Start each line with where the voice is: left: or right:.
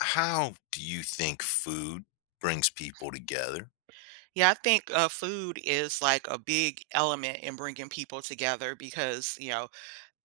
left: How do you think food brings people together?
right: Yeah, I think food is like a big element in bringing people together because you know,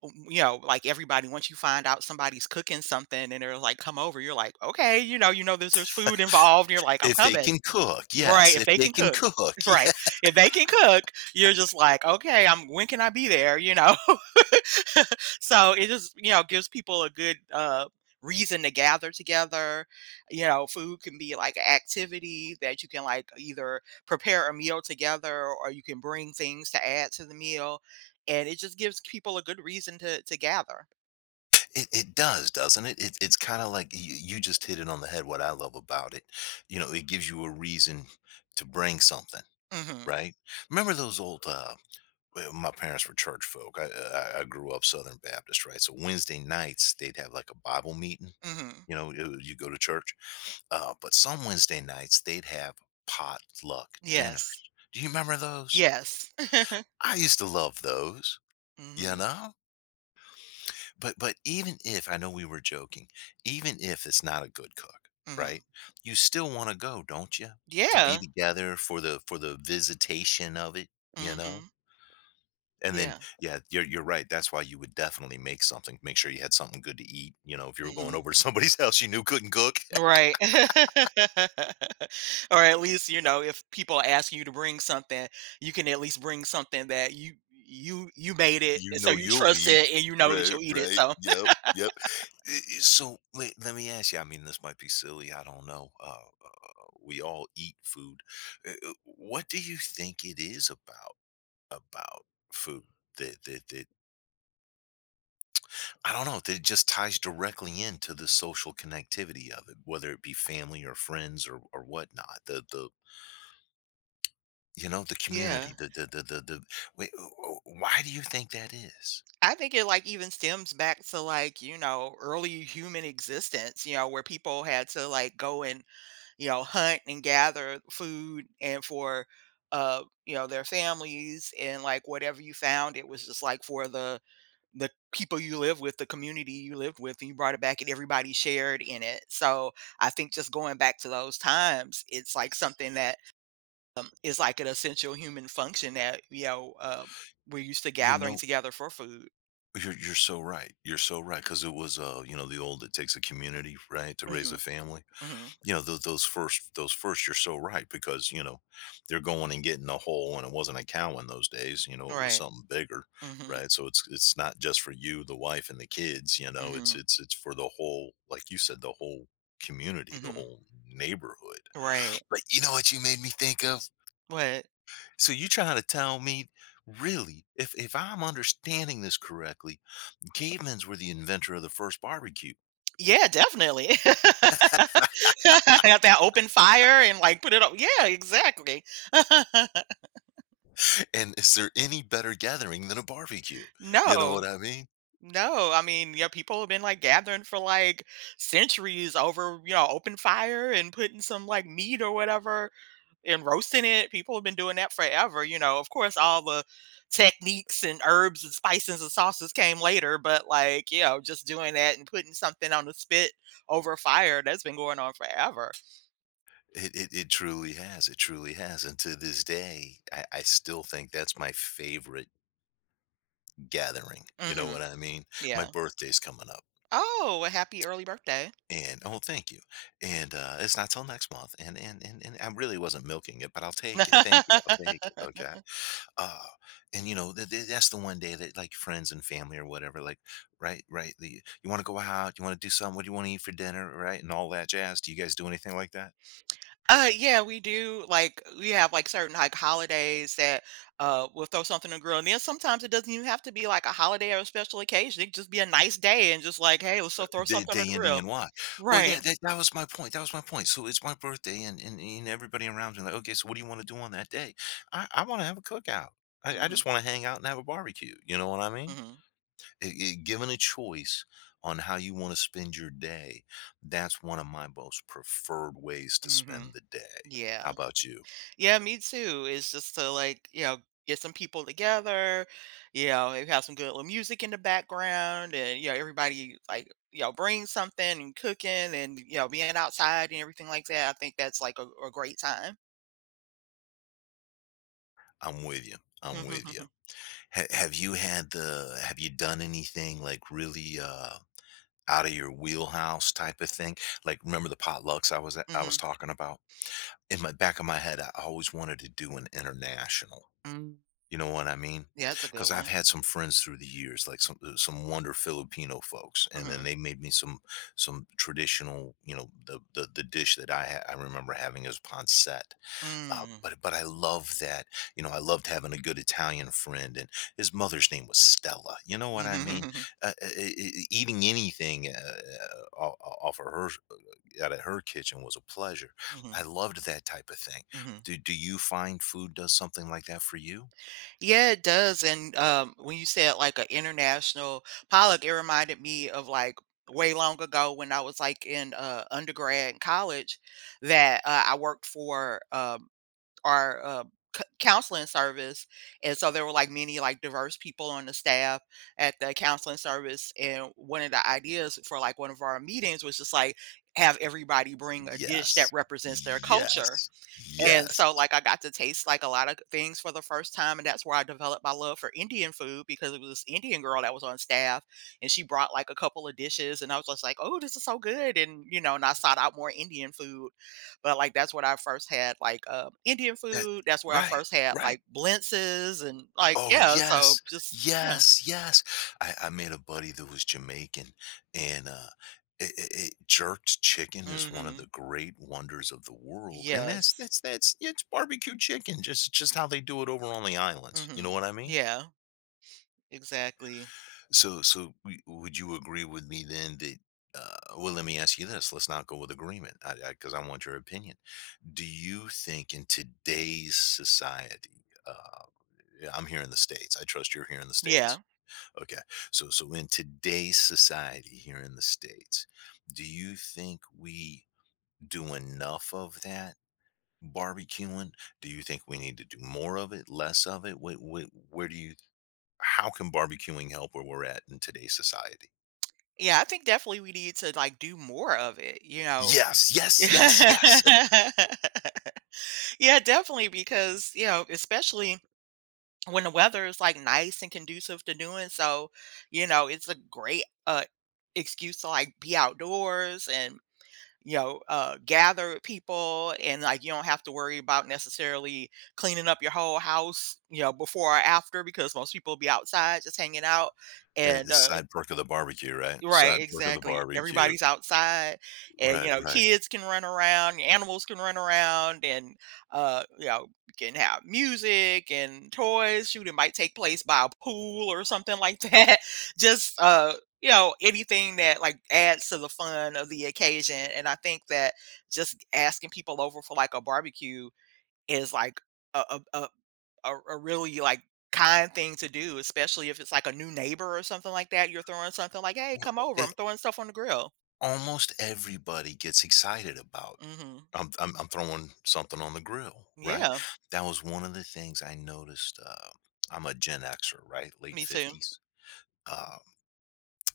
right: w- you know, like everybody. Once you find out somebody's cooking something and they're like, "Come over," you're like, "Okay," there's food involved. You're like, "I'm
left: If they
right: coming,"
left: can cook,
right: right?
left: yes,
right: If
left: if
right: they
left: they
right: can
left: can
right: cook,
left: cook,
right: right?
left: yeah,
right: If they can cook, you're just like, "Okay, I'm. When can I be there?" You know. So it just gives people a good reason to gather together. You know, food can be like an activity that you can like either prepare a meal together or you can bring things to add to the meal, and it just gives people a good reason to gather.
left: it does, doesn't it? It's kind of like you just hit it on the head. What I love about it, you know, it gives you a reason to bring something,
right: Mhm.
left: right? Remember those old, well, my parents were church folk. I grew up Southern Baptist, right? So Wednesday nights, they'd have like a Bible meeting.
right: Mhm.
left: You know, you go to church. But some Wednesday nights they'd have potluck dinners.
right: Yes.
left: Do you remember those?
right: Yes.
left: I used to love those, you
right: Mhm.
left: know? But even if I know we were joking, even if it's not a good cook,
right: Mhm.
left: right? You still want to go, don't you? To be
right: Yeah.
left: together for the visitation of it, you know?
right: Mhm.
left: And then
right: Yeah.
left: yeah, you're right. That's why you would definitely make something. Make sure you had something good to eat, you know, if you were going
right: Mm-hmm.
left: over to somebody's house you knew couldn't cook.
right: Right. Or at least, you know, if people are asking you to bring something, you can at least bring something that you made it,
left: You
right: and so
left: know
right: you
left: you'll
right: trust
left: lead.
right: it and you know that
left: Right,
right: you'll eat it,
left: right.
right: so.
left: Yep, yep. So let me ask you, I mean, this might be silly. I don't know. We all eat food. What do you think it is about food that I don't know, that it just ties directly into the social connectivity of it, whether it be family or friends or whatnot, you know, the
right: Yeah.
left: community, why do you think that is?
right: I think it like even stems back to like, you know, early human existence, you know, where people had to like go and, you know, hunt and gather food and for you know, their families, and like whatever you found, it was just like for the people you live with, the community you lived with, and you brought it back and everybody shared in it. So I think just going back to those times, it's like something that is like an essential human function that, you know, we're used to
left: You
right: gathering
left: know,
right: together for food.
left: you're so right. You're so right because it was, you know, the old "it takes a community, right, to raise a
right: Hmm.
left: family."
right: Hmm.
left: You know, those first you're so right because, you know, they're going and getting a hole, and it wasn't a cow in those days, you know, it was
right: Right.
left: something bigger,
right: Hmm.
left: right? So it's not just for you, the wife, and the kids, you know, it's
right: Hmm.
left: it's it's for the whole, like you said, the whole community, the
right: Hmm.
left: whole neighborhood.
right: Right.
left: But you know what you made me think of?
right: What?
left: So you trying to tell me, really, if I'm understanding this correctly, cavemen's were the inventor of the first barbecue.
right: Yeah, definitely. Have that open fire and like put it up. Yeah, exactly.
left: And is there any better gathering than a barbecue? You know
right: No.
left: what I mean?
right: No, I mean, yeah, people have been like gathering for like centuries over, you know, open fire and putting some like meat or whatever and roasting it. People have been doing that forever, you know. Of course, all the techniques and herbs and spices and sauces came later, but like, you know, just doing that and putting something on the spit over fire, that's been going on forever.
left: It truly has. It truly has. And to this day, I still think that's my favorite gathering. You know
right: Hmm.
left: what I mean? My
right: Yeah.
left: birthday's coming up.
right: Oh, a happy early birthday.
left: And oh, thank you. And it's not till next month. And I really wasn't milking it, but I'll take it. Thank you. I'll take it. Okay. Uh, and you know that's the one day that like friends and family or whatever, like right, right. The, you want to go out? You want to do something? What do you want to eat for dinner? Right, and all that jazz. Do you guys do anything like that?
right: Yeah, we do. Like, we have like certain like holidays that we'll throw something in the grill, and then sometimes it doesn't even have to be like a holiday or a special occasion. It could just be a nice day, and just like, hey, let's so throw
left: Day
right: something on
left: day
right: the
left: ending
right: grill,
left: in Y. Well, yeah,
right: right?
left: that was my point, that was my point. So it's my birthday and everybody around me like, "Okay, so what do you wanna do on that day?" "I wanna have a cookout. I
right: Hmm.
left: just wanna hang out and have a barbecue." You know what I mean?
right: Hmm.
left: I given a choice on how you wanna spend your day, that's one of my most preferred ways to
right: Hmm.
left: spend the day. How
right: Yeah,
left: about you?
right: yeah, me too. It's just to like you know get some people together, you know, maybe have some good little music in the background, and you know everybody like you know bring something and cooking and you know being outside and everything like that. I think that's like a great time.
left: I'm with you, I'm with you.
right: Mhm.
left: Ha Have you had the have you done anything, like, really, out of your wheelhouse type of thing. Like, remember the potlucks I was
right: Mhm.
left: talking about? In my back of my head, I always wanted to do an international.
right: Mm.
left: You know what I mean?
right: Yeah, that's a good
left: Because I've
right: one.
left: had some friends through the years, like some wonder Filipino folks, and then they
right: Mhm.
left: made me some traditional, you know, the dish that I remember having is pancet, uh,
right: Mm.
left: but but I love that. You know, I loved having a good Italian friend, and his mother's name was Stella. You know what I mean?
right: Mhm.
left: Eating anything off of her out of her kitchen was a pleasure.
right: Mhm.
left: I loved that type of thing.
right: Mhm.
left: Do you find food does something like that for you?
right: Yeah, it does, and, when you said, like, an international Pollock, it reminded me of, like, way long ago when I was, like, in, undergrad and college, that, I worked for, our, c counseling service, and so there were, like, many, like, diverse people on the staff at the counseling service, and one of the ideas for, like, one of our meetings was just, like, have everybody bring a dish
left: Yes,
right: that represents their culture.
left: yes,
right: And
left: yes.
right: so, like, I got to taste, like, a lot of things for the first time, and that's where I developed my love for Indian food because it was this Indian girl that was on staff, and she brought, like, a couple of dishes, and I was just like, "Oh, this is so good," and, you know, and I sought out more Indian food, but, like, that's what I first had, like, Indian
left: That
right: food, that's where I
left: right,
right: first had,
left: right.
right: like, blintzes and, like,
left: Oh,
right: yeah, so
left: yes.
right: just yeah.
left: Yes, yes. I made a buddy that was Jamaican, and, it it it jerked chicken is one of the
right: Mhm.
left: great wonders of the world, and
right: Yes.
left: that's it's barbecue chicken, just how they do it over on the islands, you know what
right: Mhm.
left: I mean?
right: Yeah, exactly.
left: So so w would you agree with me then that well, let me ask you this, let's not go with agreement, because I 'cause I want your opinion. Do you think in today's society, yeah, I'm here in the States, I trust you're here in the States?
right: Yeah.
left: Okay. So so in today's society here in the States, do you think we do enough of that barbecuing? Do you think we need to do more of it, less of it? What, where do you how can barbecuing help where we're at in today's society?
right: Yeah, I think definitely we need to, like, do more of it, you know?
left: Yes, yes, yes, yes.
right: Yeah, definitely because, you know, especially when the weather is like nice and conducive to doing so, you know, it's a great excuse to like be outdoors and you know, gather with people, and like you don't have to worry about necessarily cleaning up your whole house, you know, before or after because most people be outside just hanging out
left: The
right: and
left: side perk of the barbecue, right?
right: Right,
left: Side perk of the
right: exactly.
left: barbecue.
right: Everybody's outside and, you
left: Right,
right: know,
left: right.
right: kids can run around, animals can run around and, you know, you can have music and toys. Shooting might take place by a pool or something like that. Just, you know, anything that like adds to the fun of the occasion. And I think that just asking people over for like a barbecue is like, a, a, a a really like kind thing to do, especially if it's like a new neighbor or something like that. You're throwing something like, "Hey, come over!
left: Well,
right: I'm throwing stuff on the grill."
left: almost everybody gets excited about
right: Hmm.
left: I'm throwing something on the grill, right?
right: Yeah,
left: That was one of the things I noticed, I'm a Gen Xer, right? Late
right: me too.
left: 50s. Uh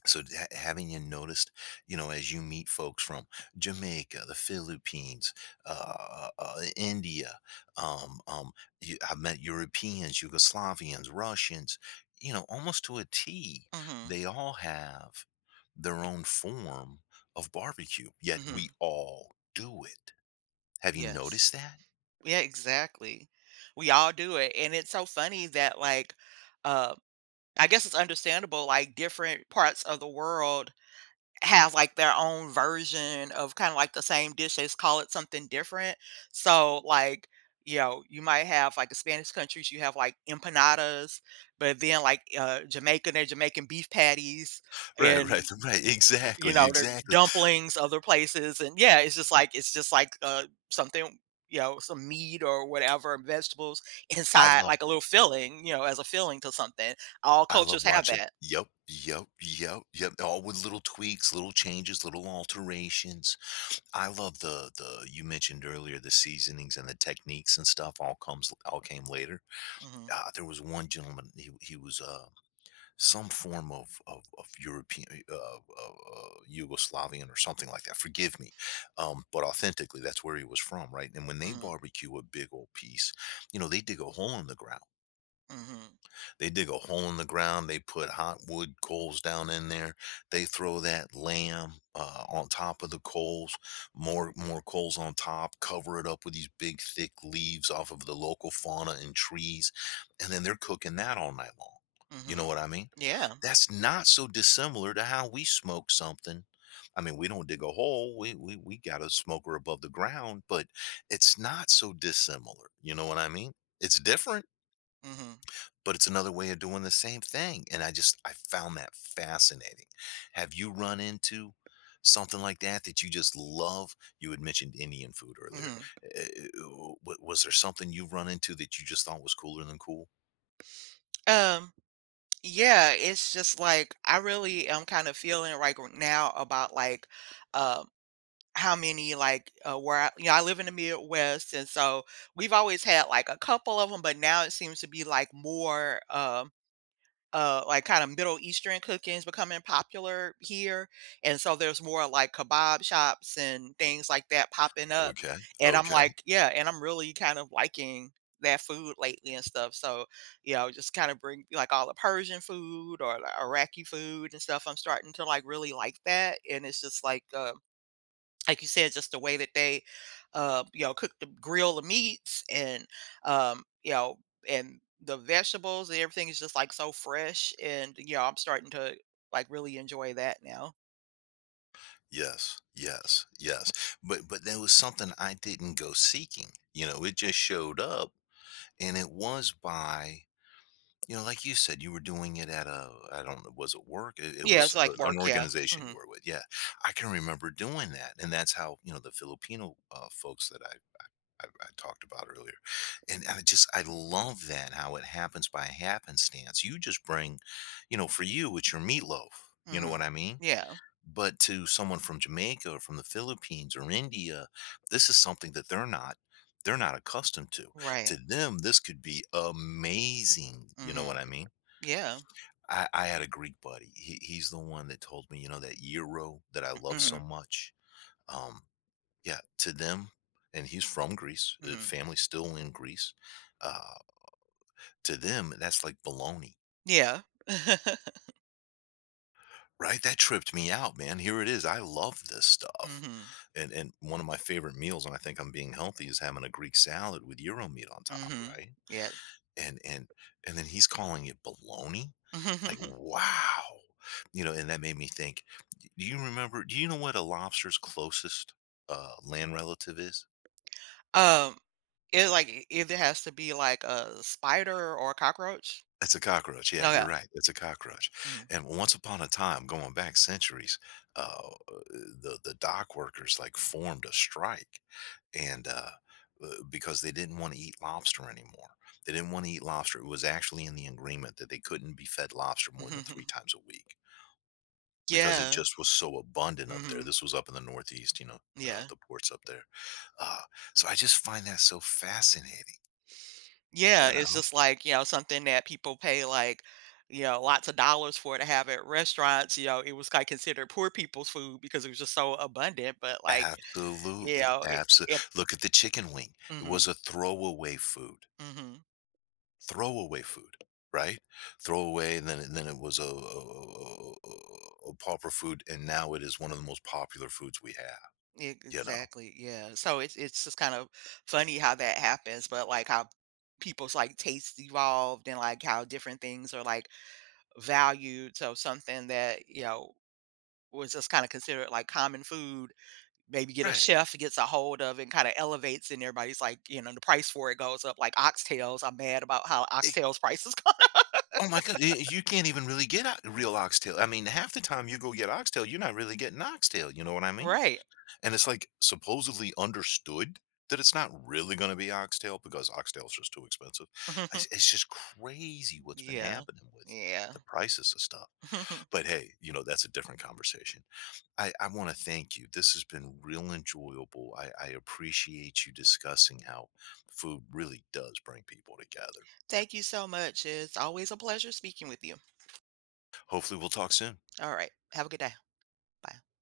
left: Having you noticed you know as you meet folks from Jamaica, the Philippines, India, um, um, I've met Europeans, Yugoslavians, Russians, you know almost to a T,
right: Hmm.
left: they all have their own form of barbecue, yet we
right: Hmm.
left: all do it. Have you
right: Yes.
left: noticed that?
right: Yeah, exactly. We all do it, and it's so funny that like, uh, I guess it's understandable. Like different parts of the world have, like, their own version of kinda like the same dish, they just call it something different. So, like, you know, you might have, like, the Spanish countries, you have, like, empanadas, but then, like, Jamaica, they're Jamaican beef patties
left: Right,
right: and,
left: right. Right,
right: you
left: exactly,
right: know, they're
left: exactly.
right: dumplings other places, and yeah, it's just like, something, you know, some meat or whatever, vegetables
left: i
right: inside,
left: love
right: like, a little filling, you know, as a filling to something. All
left: I love
right: cultures have
left: watching.
right: that.
left: Yep, yep, yep, yep, all with little tweaks, little changes, little alterations. I love the you mentioned earlier the seasonings and the techniques and stuff all came later.
right: Mhm.
left: There was one gentleman, he was some form of European Yugoslavian or something like that. Forgive me, but authentically, that's where he was from, right? And when they
right: Mhm.
left: barbecue a big old piece, you know, they dig a hole in the ground.
right: Mhm.
left: They dig a hole in the ground. They put hot wood coals down in there. They throw that lamb on top of the coals, more coals on top, cover it up with these big thick leaves off of the local fauna and trees, and then they're cooking that all night long. You know
right: Mhm.
left: what I mean?
right: Yeah.
left: That's not so dissimilar to how we smoke something. I mean, we don't dig a hole. We got a smoker above the ground, but it's not so dissimilar. You know what I mean? It's different
right: Mhm.
left: but it's another way of doing the same thing. And I found that fascinating. Have you run into something like that that you just love? You had mentioned Indian food earlier.
right: Mhm.
left: Eh, eh, eh, w- Was there something you've run into that you just thought was cooler than cool?
right: Um, yeah, it's just like I really am kind of feeling right now about like um how many like where I, you know, I live in the Midwest, and so we've always had like a couple of them, but now it seems to be like more. Like kind of Middle Eastern cooking is becoming popular here, and so there's more like kebab shops and things like that popping up,
left: Okay.
right: and I'm
left: Okay.
right: like, yeah, and I'm really kind of liking that food lately and stuff. So, you know, just kind of bring like all the Persian food or the Iraqi food and stuff. I'm starting to like really like that, and it's just like you said, just the way that they, you know, cook the grill the meats and, you know, and the vegetables and everything is just like so fresh. And you know, I'm starting to like really enjoy that now.
left: Yes. Yes. Yes. But there was something I didn't go seeking. You know, it just showed up and it was by you know, like you said, you were doing it at a, I don't know, was it work? It
right: Yeah, it's
left: was
right: like
left: an
right: work. Yeah.
left: organization you
right: Hmm.
left: were with. Yeah, I can remember doing that, and that's how you know the Filipino folks that I talked about earlier, and I love that how it happens by happenstance. You just bring, you know, for you it's your meatloaf. You know what
right: Hmm.
left: I mean?
right: Yeah.
left: But to someone from Jamaica or from the Philippines or India, this is something that they're not accustomed to.
right: Right.
left: To them, this could be amazing. You know what
right: Hmm.
left: I mean?
right: Yeah.
left: I had a Greek buddy. He's the one that told me, you know, that gyro that I love so
right: Hmm.
left: much. Um, yeah, to them, and he's from Greece.
right: Hmm.
left: Family still in Greece. Uh, to them, that's like baloney,
right: Yeah.
left: right? That tripped me out, man. Here it is. I love this stuff,
right: Hmm.
left: and one of my favorite meals, and I think I'm being healthy, is having a Greek salad with gyro meat on top,
right: Hmm.
left: right?
right: Yes.
left: and and and then he's calling it baloney, like wow, you know, and that made me think, do you remember, do you know what a lobster's closest land relative is?
right: um, it like it either has to be like a spider or a cockroach.
left: It's a cockroach. Yeah, you're
right: Okay.
left: right, it's a cockroach. And once upon a time, going back centuries, uh, the dock workers like formed a strike. And Because they didn't want to eat lobster anymore, they didn't want to eat lobster it was actually in the agreement that they couldn't be fed lobster more than
right: Hmm.
left: three times a week because it
right: Yeah.
left: just was so abundant up there.
right: Mhm.
left: This was up in the Northeast, you know,
right: Yeah.
left: the ports up there. Uh, so I just find that so fascinating,
right: Yeah,
left: you
right: it's
left: know?
right: just like, you know, something that people pay like, you know, lots of dollars for to have at restaurants, you know, it was like considered poor people's food because it was just so abundant, but like, you
left: Absolutely.
right: know, it,
left: Absolutely.
right: it
left: Look at the chicken wing. It was
right: mhm,
left: a
right: mhm.
left: throwaway food, right? Throwaway. And then it was a pauper food. And now it is one of the most popular foods we have, you know?
right: Exactly. Yeah. So it's just kind of funny how that happens, but like how people's like tastes evolved and like how different things are like valued. So something that, you know, was just kind of considered like common food. Maybe get a
left: Right.
right: chef gets a hold of and kinda elevates and everybody's like, you know, the price for it goes up, like oxtails. I'm mad about how oxtails prices go.
left: Oh my god, y you can't even really get o real oxtail. I mean, half the time you go get oxtail, you're not really getting oxtail, you know what I mean?
right: Right.
left: And it's, like, supposedly understood that it's not really gonna be oxtail because oxtail is just too expensive. It's it's just crazy what's been
right: Yeah.
left: happening with
right: Yeah.
left: the prices of stuff. But hey, you know, that's a different conversation. I wanna thank you. This has been real enjoyable. I appreciate you discussing how food really does bring people together.
right: Thank you so much. It's always a pleasure speaking with you.
left: Hopefully, we'll talk soon.
right: All right. Have a good day. Bye.